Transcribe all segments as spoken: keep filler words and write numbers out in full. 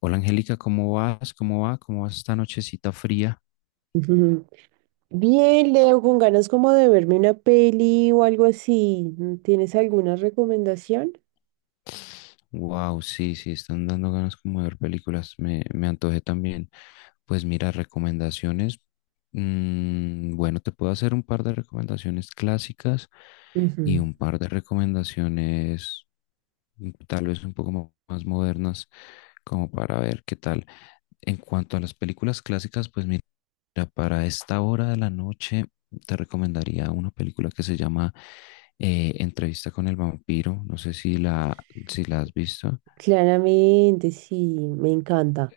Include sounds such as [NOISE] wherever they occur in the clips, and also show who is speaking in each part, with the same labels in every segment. Speaker 1: Hola Angélica, ¿cómo vas? ¿Cómo va? ¿Cómo vas esta nochecita fría?
Speaker 2: Ujú. Bien, Leo, con ganas como de verme una peli o algo así. Mm, ¿Tienes alguna recomendación?
Speaker 1: Wow, sí, sí, están dando ganas como de ver películas. Me, me antojé también. Pues mira, recomendaciones. Mm, bueno, te puedo hacer un par de recomendaciones clásicas
Speaker 2: Ujú.
Speaker 1: y un par de recomendaciones mm, tal vez un poco mo- más modernas, como para ver qué tal. En cuanto a las películas clásicas, pues mira, para esta hora de la noche te recomendaría una película que se llama eh, Entrevista con el vampiro. No sé si la, si la has visto,
Speaker 2: Claramente, sí, me encanta.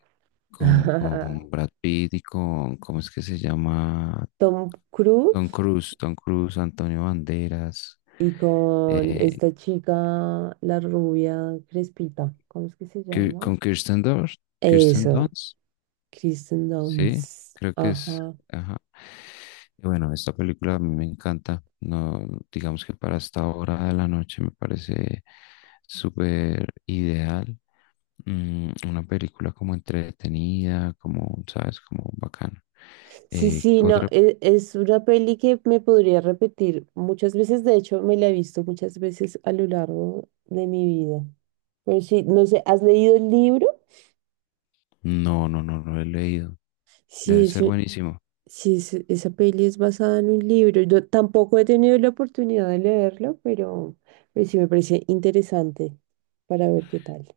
Speaker 1: con,
Speaker 2: [LAUGHS]
Speaker 1: con Brad Pitt y con, ¿cómo es que se llama?
Speaker 2: Tom Cruise
Speaker 1: Tom Cruise, Tom Cruise, Antonio Banderas,
Speaker 2: y con
Speaker 1: eh,
Speaker 2: esta chica, la rubia crespita, ¿cómo es que se
Speaker 1: Ki-
Speaker 2: llama?
Speaker 1: con Kirsten Dunst, Kirsten
Speaker 2: Eso,
Speaker 1: Dunst.
Speaker 2: Kristen
Speaker 1: Sí,
Speaker 2: Dunst.
Speaker 1: creo que es.
Speaker 2: Ajá.
Speaker 1: Ajá. Y bueno, esta película a mí me encanta. No, digamos que para esta hora de la noche me parece súper ideal. Mm, una película como entretenida, como, ¿sabes? Como bacana.
Speaker 2: Sí,
Speaker 1: Eh,
Speaker 2: sí, no,
Speaker 1: otra,
Speaker 2: e- es, una peli que me podría repetir muchas veces, de hecho me la he visto muchas veces a lo largo de mi vida. Pero sí, no sé, ¿has leído el libro?
Speaker 1: no, no, no, no lo he leído.
Speaker 2: Sí,
Speaker 1: Debe
Speaker 2: es
Speaker 1: ser
Speaker 2: un-
Speaker 1: buenísimo.
Speaker 2: sí es- esa peli es basada en un libro. Yo tampoco he tenido la oportunidad de leerlo, pero, pero sí me parece interesante para ver qué tal.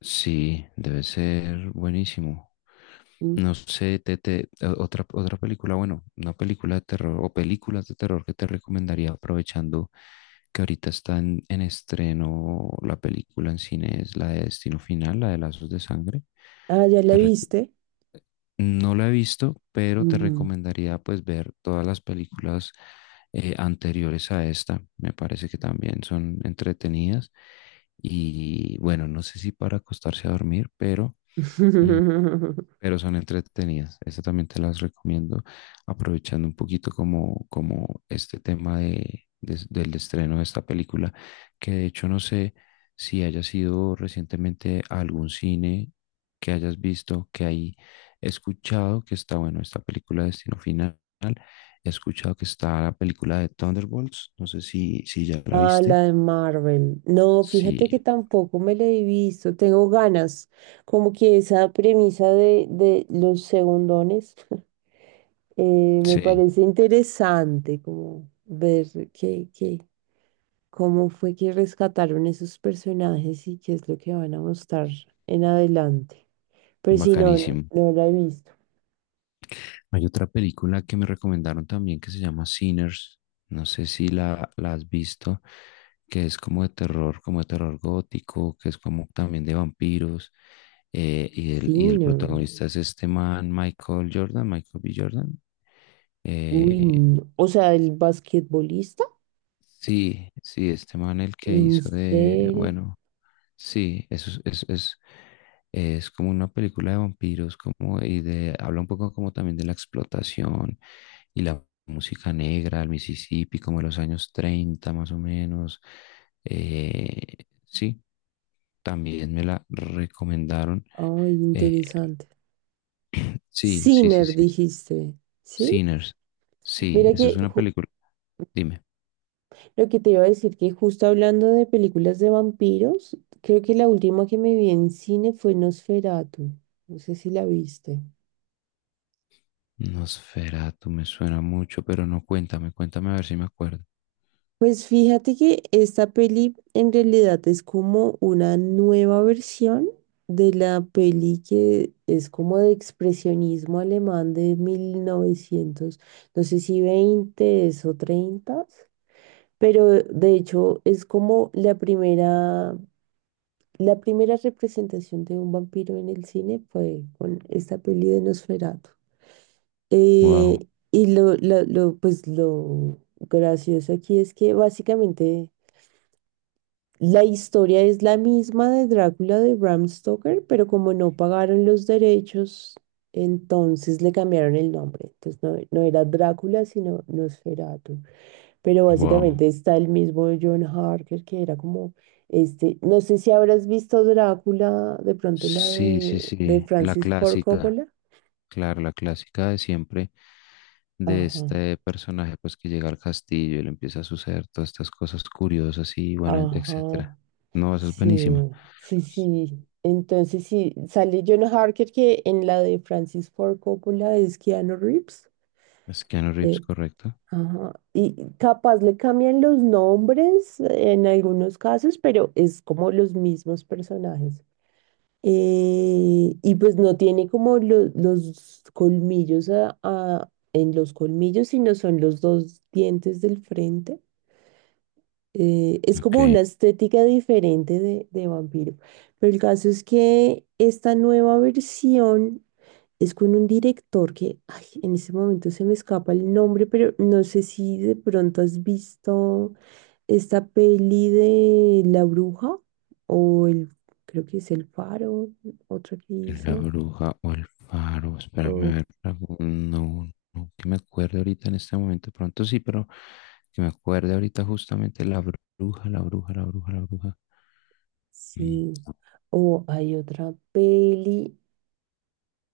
Speaker 1: Sí, debe ser buenísimo.
Speaker 2: Mm.
Speaker 1: No sé, te, te- o- otra, otra película, bueno, una película de terror o películas de terror que te recomendaría aprovechando que ahorita está en, en estreno la película en cine es la de Destino Final, la de Lazos de Sangre.
Speaker 2: Ah, ¿ya la
Speaker 1: Te rec-
Speaker 2: viste?
Speaker 1: no la he visto, pero te
Speaker 2: Ujú.
Speaker 1: recomendaría pues ver todas las películas eh, anteriores a esta. Me parece que también son entretenidas. Y bueno, no sé si para acostarse a dormir, pero... Mm,
Speaker 2: [LAUGHS]
Speaker 1: pero son entretenidas. Esta también te las recomiendo, aprovechando un poquito como, como este tema de, de- del estreno de esta película, que de hecho no sé si haya sido recientemente a algún cine que hayas visto, que hay escuchado que está, bueno, esta película Destino Final, he escuchado que está la película de Thunderbolts, no sé si, si ya la
Speaker 2: Ah,
Speaker 1: viste.
Speaker 2: la de Marvel. No, fíjate que
Speaker 1: Sí,
Speaker 2: tampoco me la he visto. Tengo ganas. Como que esa premisa de, de los segundones. [LAUGHS] Eh, me
Speaker 1: sí,
Speaker 2: parece interesante, como ver qué, qué, cómo fue que rescataron esos personajes y qué es lo que van a mostrar en adelante. Pero si no, no,
Speaker 1: bacanísimo.
Speaker 2: no la he visto.
Speaker 1: Hay otra película que me recomendaron también que se llama Sinners. No sé si la, la has visto, que es como de terror, como de terror gótico, que es como también de vampiros. eh, y, el,
Speaker 2: Sí,
Speaker 1: y el
Speaker 2: no.
Speaker 1: protagonista es este man, Michael Jordan, Michael B. Jordan.
Speaker 2: Uy,
Speaker 1: eh,
Speaker 2: no. O sea, el basquetbolista.
Speaker 1: sí, sí, este man el que
Speaker 2: En
Speaker 1: hizo de,
Speaker 2: serio.
Speaker 1: bueno, sí, eso es, es, es, es como una película de vampiros, como, y de, habla un poco como también de la explotación y la música negra, el Mississippi, como de los años treinta más o menos. Eh, sí, también me la recomendaron.
Speaker 2: Ay,
Speaker 1: Eh,
Speaker 2: interesante.
Speaker 1: sí, sí, sí,
Speaker 2: Sinner,
Speaker 1: sí.
Speaker 2: dijiste, ¿sí?
Speaker 1: Sinners. Sí,
Speaker 2: Mira
Speaker 1: esa es
Speaker 2: que
Speaker 1: una
Speaker 2: ju-
Speaker 1: película. Dime.
Speaker 2: lo que te iba a decir, que justo hablando de películas de vampiros, creo que la última que me vi en cine fue Nosferatu. No sé si la viste.
Speaker 1: Nosferatu me suena mucho, pero no, cuéntame, cuéntame a ver si me acuerdo.
Speaker 2: Pues fíjate que esta peli en realidad es como una nueva versión de la peli que es como de expresionismo alemán de mil novecientos, no sé si veinte o treinta. Pero de hecho es como la primera, la primera representación de un vampiro en el cine fue con esta peli de Nosferatu.
Speaker 1: Wow,
Speaker 2: Eh, y lo, lo, lo, pues lo gracioso aquí es que básicamente la historia es la misma de Drácula de Bram Stoker, pero como no pagaron los derechos, entonces le cambiaron el nombre. Entonces no, no era Drácula, sino Nosferatu. Pero
Speaker 1: wow.
Speaker 2: básicamente está el mismo John Harker que era como este, no sé si habrás visto Drácula, de pronto la
Speaker 1: Sí, sí,
Speaker 2: de, de
Speaker 1: sí, la
Speaker 2: Francis Ford
Speaker 1: clásica,
Speaker 2: Coppola.
Speaker 1: claro, la clásica de siempre de
Speaker 2: Ajá,
Speaker 1: este personaje pues que llega al castillo y le empieza a suceder todas estas cosas curiosas y bueno,
Speaker 2: ajá,
Speaker 1: etcétera. No, eso es
Speaker 2: sí,
Speaker 1: buenísimo.
Speaker 2: sí, sí. Entonces sí, sale John Harker que en la de Francis Ford Coppola es Keanu Reeves.
Speaker 1: Es Keanu Reeves,
Speaker 2: eh,
Speaker 1: correcto.
Speaker 2: ajá. Y capaz le cambian los nombres en algunos casos, pero es como los mismos personajes. Eh, y pues no tiene como lo- los colmillos a- a- en los colmillos, sino son los dos dientes del frente. Eh, es
Speaker 1: Ok,
Speaker 2: como una estética diferente de, de vampiro. Pero el caso es que esta nueva versión es con un director que, ay, en este momento se me escapa el nombre, pero no sé si de pronto has visto esta peli de La Bruja, o el, creo que es El Faro, otra que
Speaker 1: la
Speaker 2: hizo,
Speaker 1: bruja o el faro, espérame a
Speaker 2: o
Speaker 1: ver, algún- no, no, no, que me acuerde ahorita en este momento, pronto sí, pero que me acuerde ahorita justamente la bruja, la bruja, la bruja, la bruja. Mm,
Speaker 2: sí, o hay otra peli,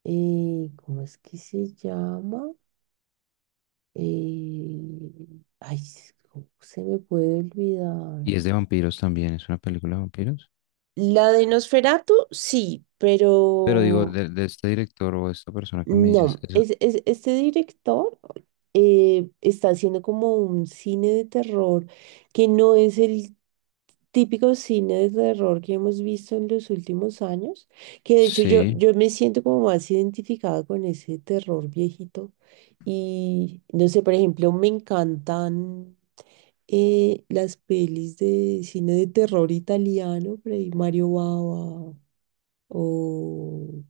Speaker 2: eh, ¿cómo es que se llama? Eh, ay, ¿cómo se me puede olvidar?
Speaker 1: y es de vampiros también, es una película de vampiros.
Speaker 2: La de Nosferatu, sí,
Speaker 1: Pero digo,
Speaker 2: pero
Speaker 1: de, de este director o esta persona que me dices,
Speaker 2: no,
Speaker 1: eso
Speaker 2: es, es- este director eh, está haciendo como un cine de terror que no es el típico cine de terror que hemos visto en los últimos años, que de hecho yo,
Speaker 1: sí,
Speaker 2: yo me siento como más identificada con ese terror viejito. Y no sé, por ejemplo, me encantan eh, las pelis de cine de terror italiano, por ahí Mario Bava o...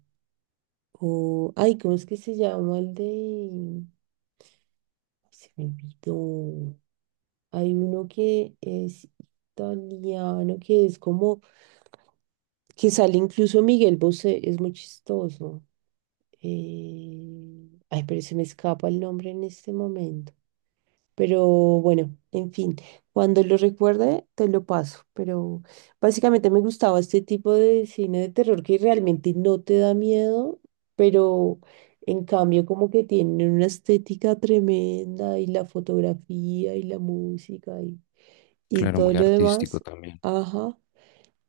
Speaker 2: O, ay, ¿cómo es que se llama el de...? Ay, se me olvidó. Hay uno que es italiano, que es como... que sale incluso Miguel Bosé, es muy chistoso. Eh, Ay, pero se me escapa el nombre en este momento. Pero bueno, en fin, cuando lo recuerde te lo paso. Pero básicamente me gustaba este tipo de cine de terror que realmente no te da miedo, pero en cambio como que tiene una estética tremenda y la fotografía y la música y, y
Speaker 1: claro,
Speaker 2: todo
Speaker 1: muy
Speaker 2: lo
Speaker 1: artístico
Speaker 2: demás.
Speaker 1: también.
Speaker 2: Ajá.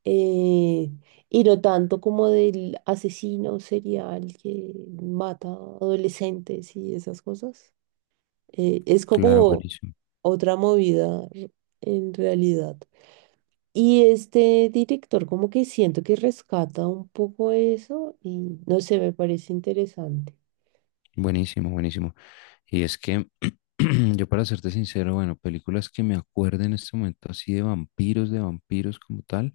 Speaker 2: Eh, y no tanto como del asesino serial que mata adolescentes y esas cosas, eh, es
Speaker 1: Claro,
Speaker 2: como
Speaker 1: buenísimo,
Speaker 2: otra movida r- en realidad. Y este director como que siento que rescata un poco eso y no sé, me parece interesante.
Speaker 1: buenísimo, buenísimo. Y es que [CLEARS THROAT] yo para serte sincero, bueno, películas que me acuerdo en este momento así de vampiros, de vampiros como tal,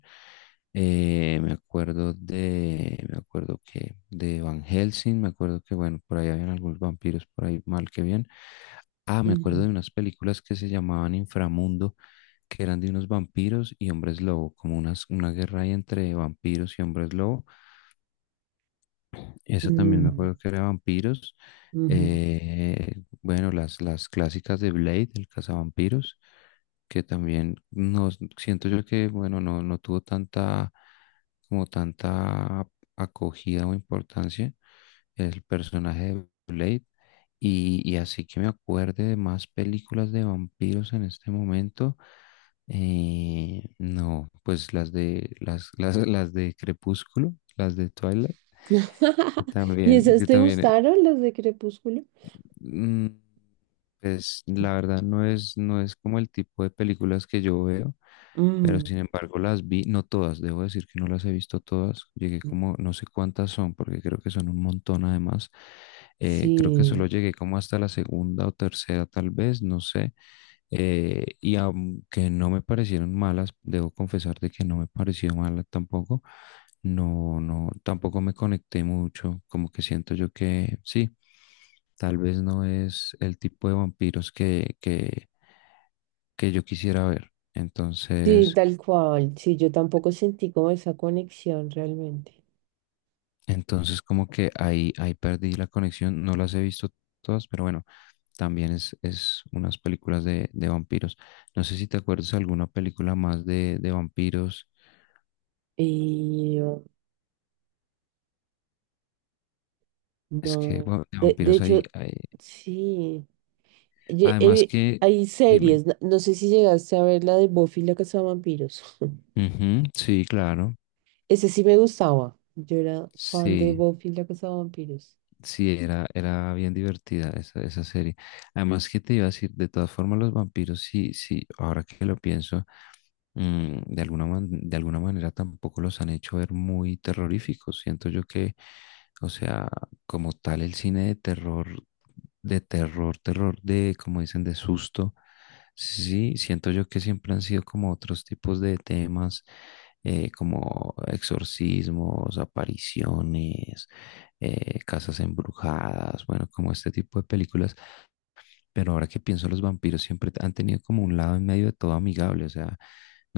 Speaker 1: eh, me acuerdo de, me acuerdo que de Van Helsing, me acuerdo que, bueno, por ahí habían algunos vampiros por ahí mal que bien. Ah, me acuerdo
Speaker 2: Ujú.
Speaker 1: de unas películas que se llamaban Inframundo que eran de unos vampiros y hombres lobo, como unas, una guerra ahí entre vampiros y hombres lobo. Eso también me
Speaker 2: Mm,
Speaker 1: acuerdo que era vampiros.
Speaker 2: ujú.
Speaker 1: Eh, bueno, las, las clásicas de Blade, el cazavampiros, que también no, siento yo que, bueno, no, no tuvo tanta, como tanta acogida o importancia el personaje de Blade. Y, y así que me acuerde de más películas de vampiros en este momento. Eh, no, pues las de las, [LAUGHS] las, las de Crepúsculo, las de Twilight, que
Speaker 2: [LAUGHS] ¿Y
Speaker 1: también,
Speaker 2: esas
Speaker 1: que
Speaker 2: te
Speaker 1: también
Speaker 2: gustaron, las de Crepúsculo?
Speaker 1: mm, pues la verdad no es, no es como el tipo de películas que yo veo, pero
Speaker 2: Mm,
Speaker 1: sin embargo las vi, no todas, debo decir que no las he visto todas, llegué como, no sé cuántas son, porque creo que son un montón además, eh, creo que
Speaker 2: sí,
Speaker 1: solo llegué como hasta la segunda o tercera tal vez, no sé, eh, y aunque no me parecieron malas, debo confesar de que no me pareció mala tampoco. No, no, tampoco me conecté mucho, como que siento yo que sí, tal vez no es el tipo de vampiros que, que, que yo quisiera ver.
Speaker 2: sí,
Speaker 1: Entonces,
Speaker 2: tal cual. Sí, yo tampoco sentí como esa conexión realmente.
Speaker 1: entonces como que ahí, ahí perdí la conexión, no las he visto todas, pero bueno, también es, es unas películas de, de vampiros. No sé si te acuerdas alguna película más de, de vampiros.
Speaker 2: Y oh,
Speaker 1: Es que
Speaker 2: no,
Speaker 1: bueno, de
Speaker 2: de, de
Speaker 1: vampiros hay,
Speaker 2: hecho,
Speaker 1: hay-
Speaker 2: sí. Ye-
Speaker 1: Además
Speaker 2: eh,
Speaker 1: que,
Speaker 2: Hay
Speaker 1: dime.
Speaker 2: series, no, no sé si llegaste a ver la de Buffy la cazavampiros. [LAUGHS]
Speaker 1: Ujú, sí, claro.
Speaker 2: Ese sí me gustaba. Yo era fan de
Speaker 1: Sí.
Speaker 2: Buffy la cazavampiros.
Speaker 1: Sí, era, era bien divertida esa, esa serie. Además, ¿que te iba a decir? De todas formas, los vampiros, sí, sí, ahora que lo pienso, mm, de alguna, man- de alguna manera tampoco los han hecho ver muy terroríficos. Siento yo que, o sea, como tal, el cine de terror, de terror, terror, de, como dicen, de susto, sí, siento yo que siempre han sido como otros tipos de temas, eh, como exorcismos, apariciones, eh, Casas Embrujadas, bueno, como este tipo de películas. Pero ahora que pienso, los vampiros siempre han tenido como un lado en medio de todo amigable, o sea,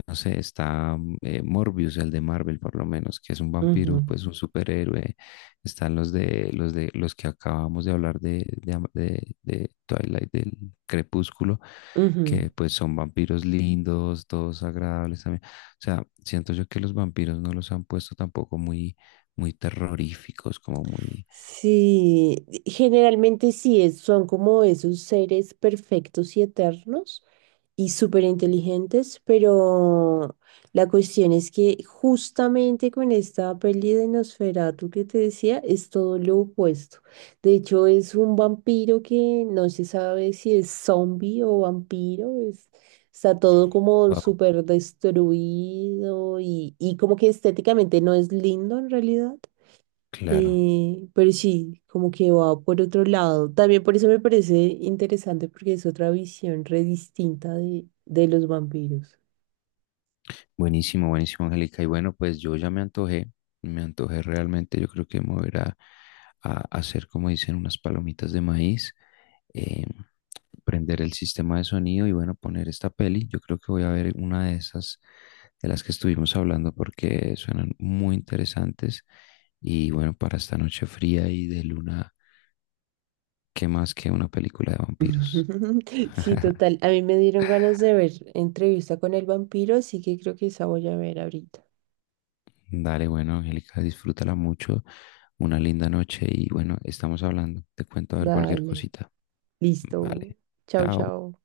Speaker 1: no sé, está mm, eh, Morbius, el de Marvel por lo menos, que es un vampiro,
Speaker 2: Ujú,
Speaker 1: pues un superhéroe. Están los de los de los que acabamos de hablar de, de, am- de- de Twilight, del Crepúsculo,
Speaker 2: ujú.
Speaker 1: que pues son vampiros lindos, todos agradables también. O sea, siento yo que los vampiros no los han puesto tampoco muy, muy terroríficos, como muy...
Speaker 2: Sí, generalmente sí, es- son como esos seres perfectos y eternos y súper inteligentes, pero la cuestión es que justamente con esta peli de Nosferatu que te decía, es todo lo opuesto. De hecho, es un vampiro que no se sabe si es zombie o vampiro, es- está todo como
Speaker 1: Wow,
Speaker 2: súper destruido y, y como que estéticamente no es lindo en realidad.
Speaker 1: claro.
Speaker 2: Eh, pero sí, como que va por otro lado. También por eso me parece interesante porque es otra visión re distinta de, de los vampiros.
Speaker 1: Buenísimo, buenísimo, Angélica. Y bueno, pues yo ya me antojé, me antojé realmente. Yo creo que me voy a, ir a- a hacer, como dicen, unas palomitas de maíz, eh, prender el sistema de sonido y bueno, poner esta peli. Yo creo que voy a ver una de esas de las que estuvimos hablando porque suenan muy interesantes. Y bueno, para esta noche fría y de luna, ¿qué más que una película de vampiros?
Speaker 2: [LAUGHS] Sí, total. A mí me dieron ganas de ver entrevista con el vampiro, así que creo que esa voy a ver ahorita.
Speaker 1: Dale, bueno, Angélica, disfrútala mucho. Una linda noche y bueno, estamos hablando. Te cuento a ver cualquier
Speaker 2: Dale,
Speaker 1: cosita.
Speaker 2: listo.
Speaker 1: Vale,
Speaker 2: Chao,
Speaker 1: chao.
Speaker 2: chao.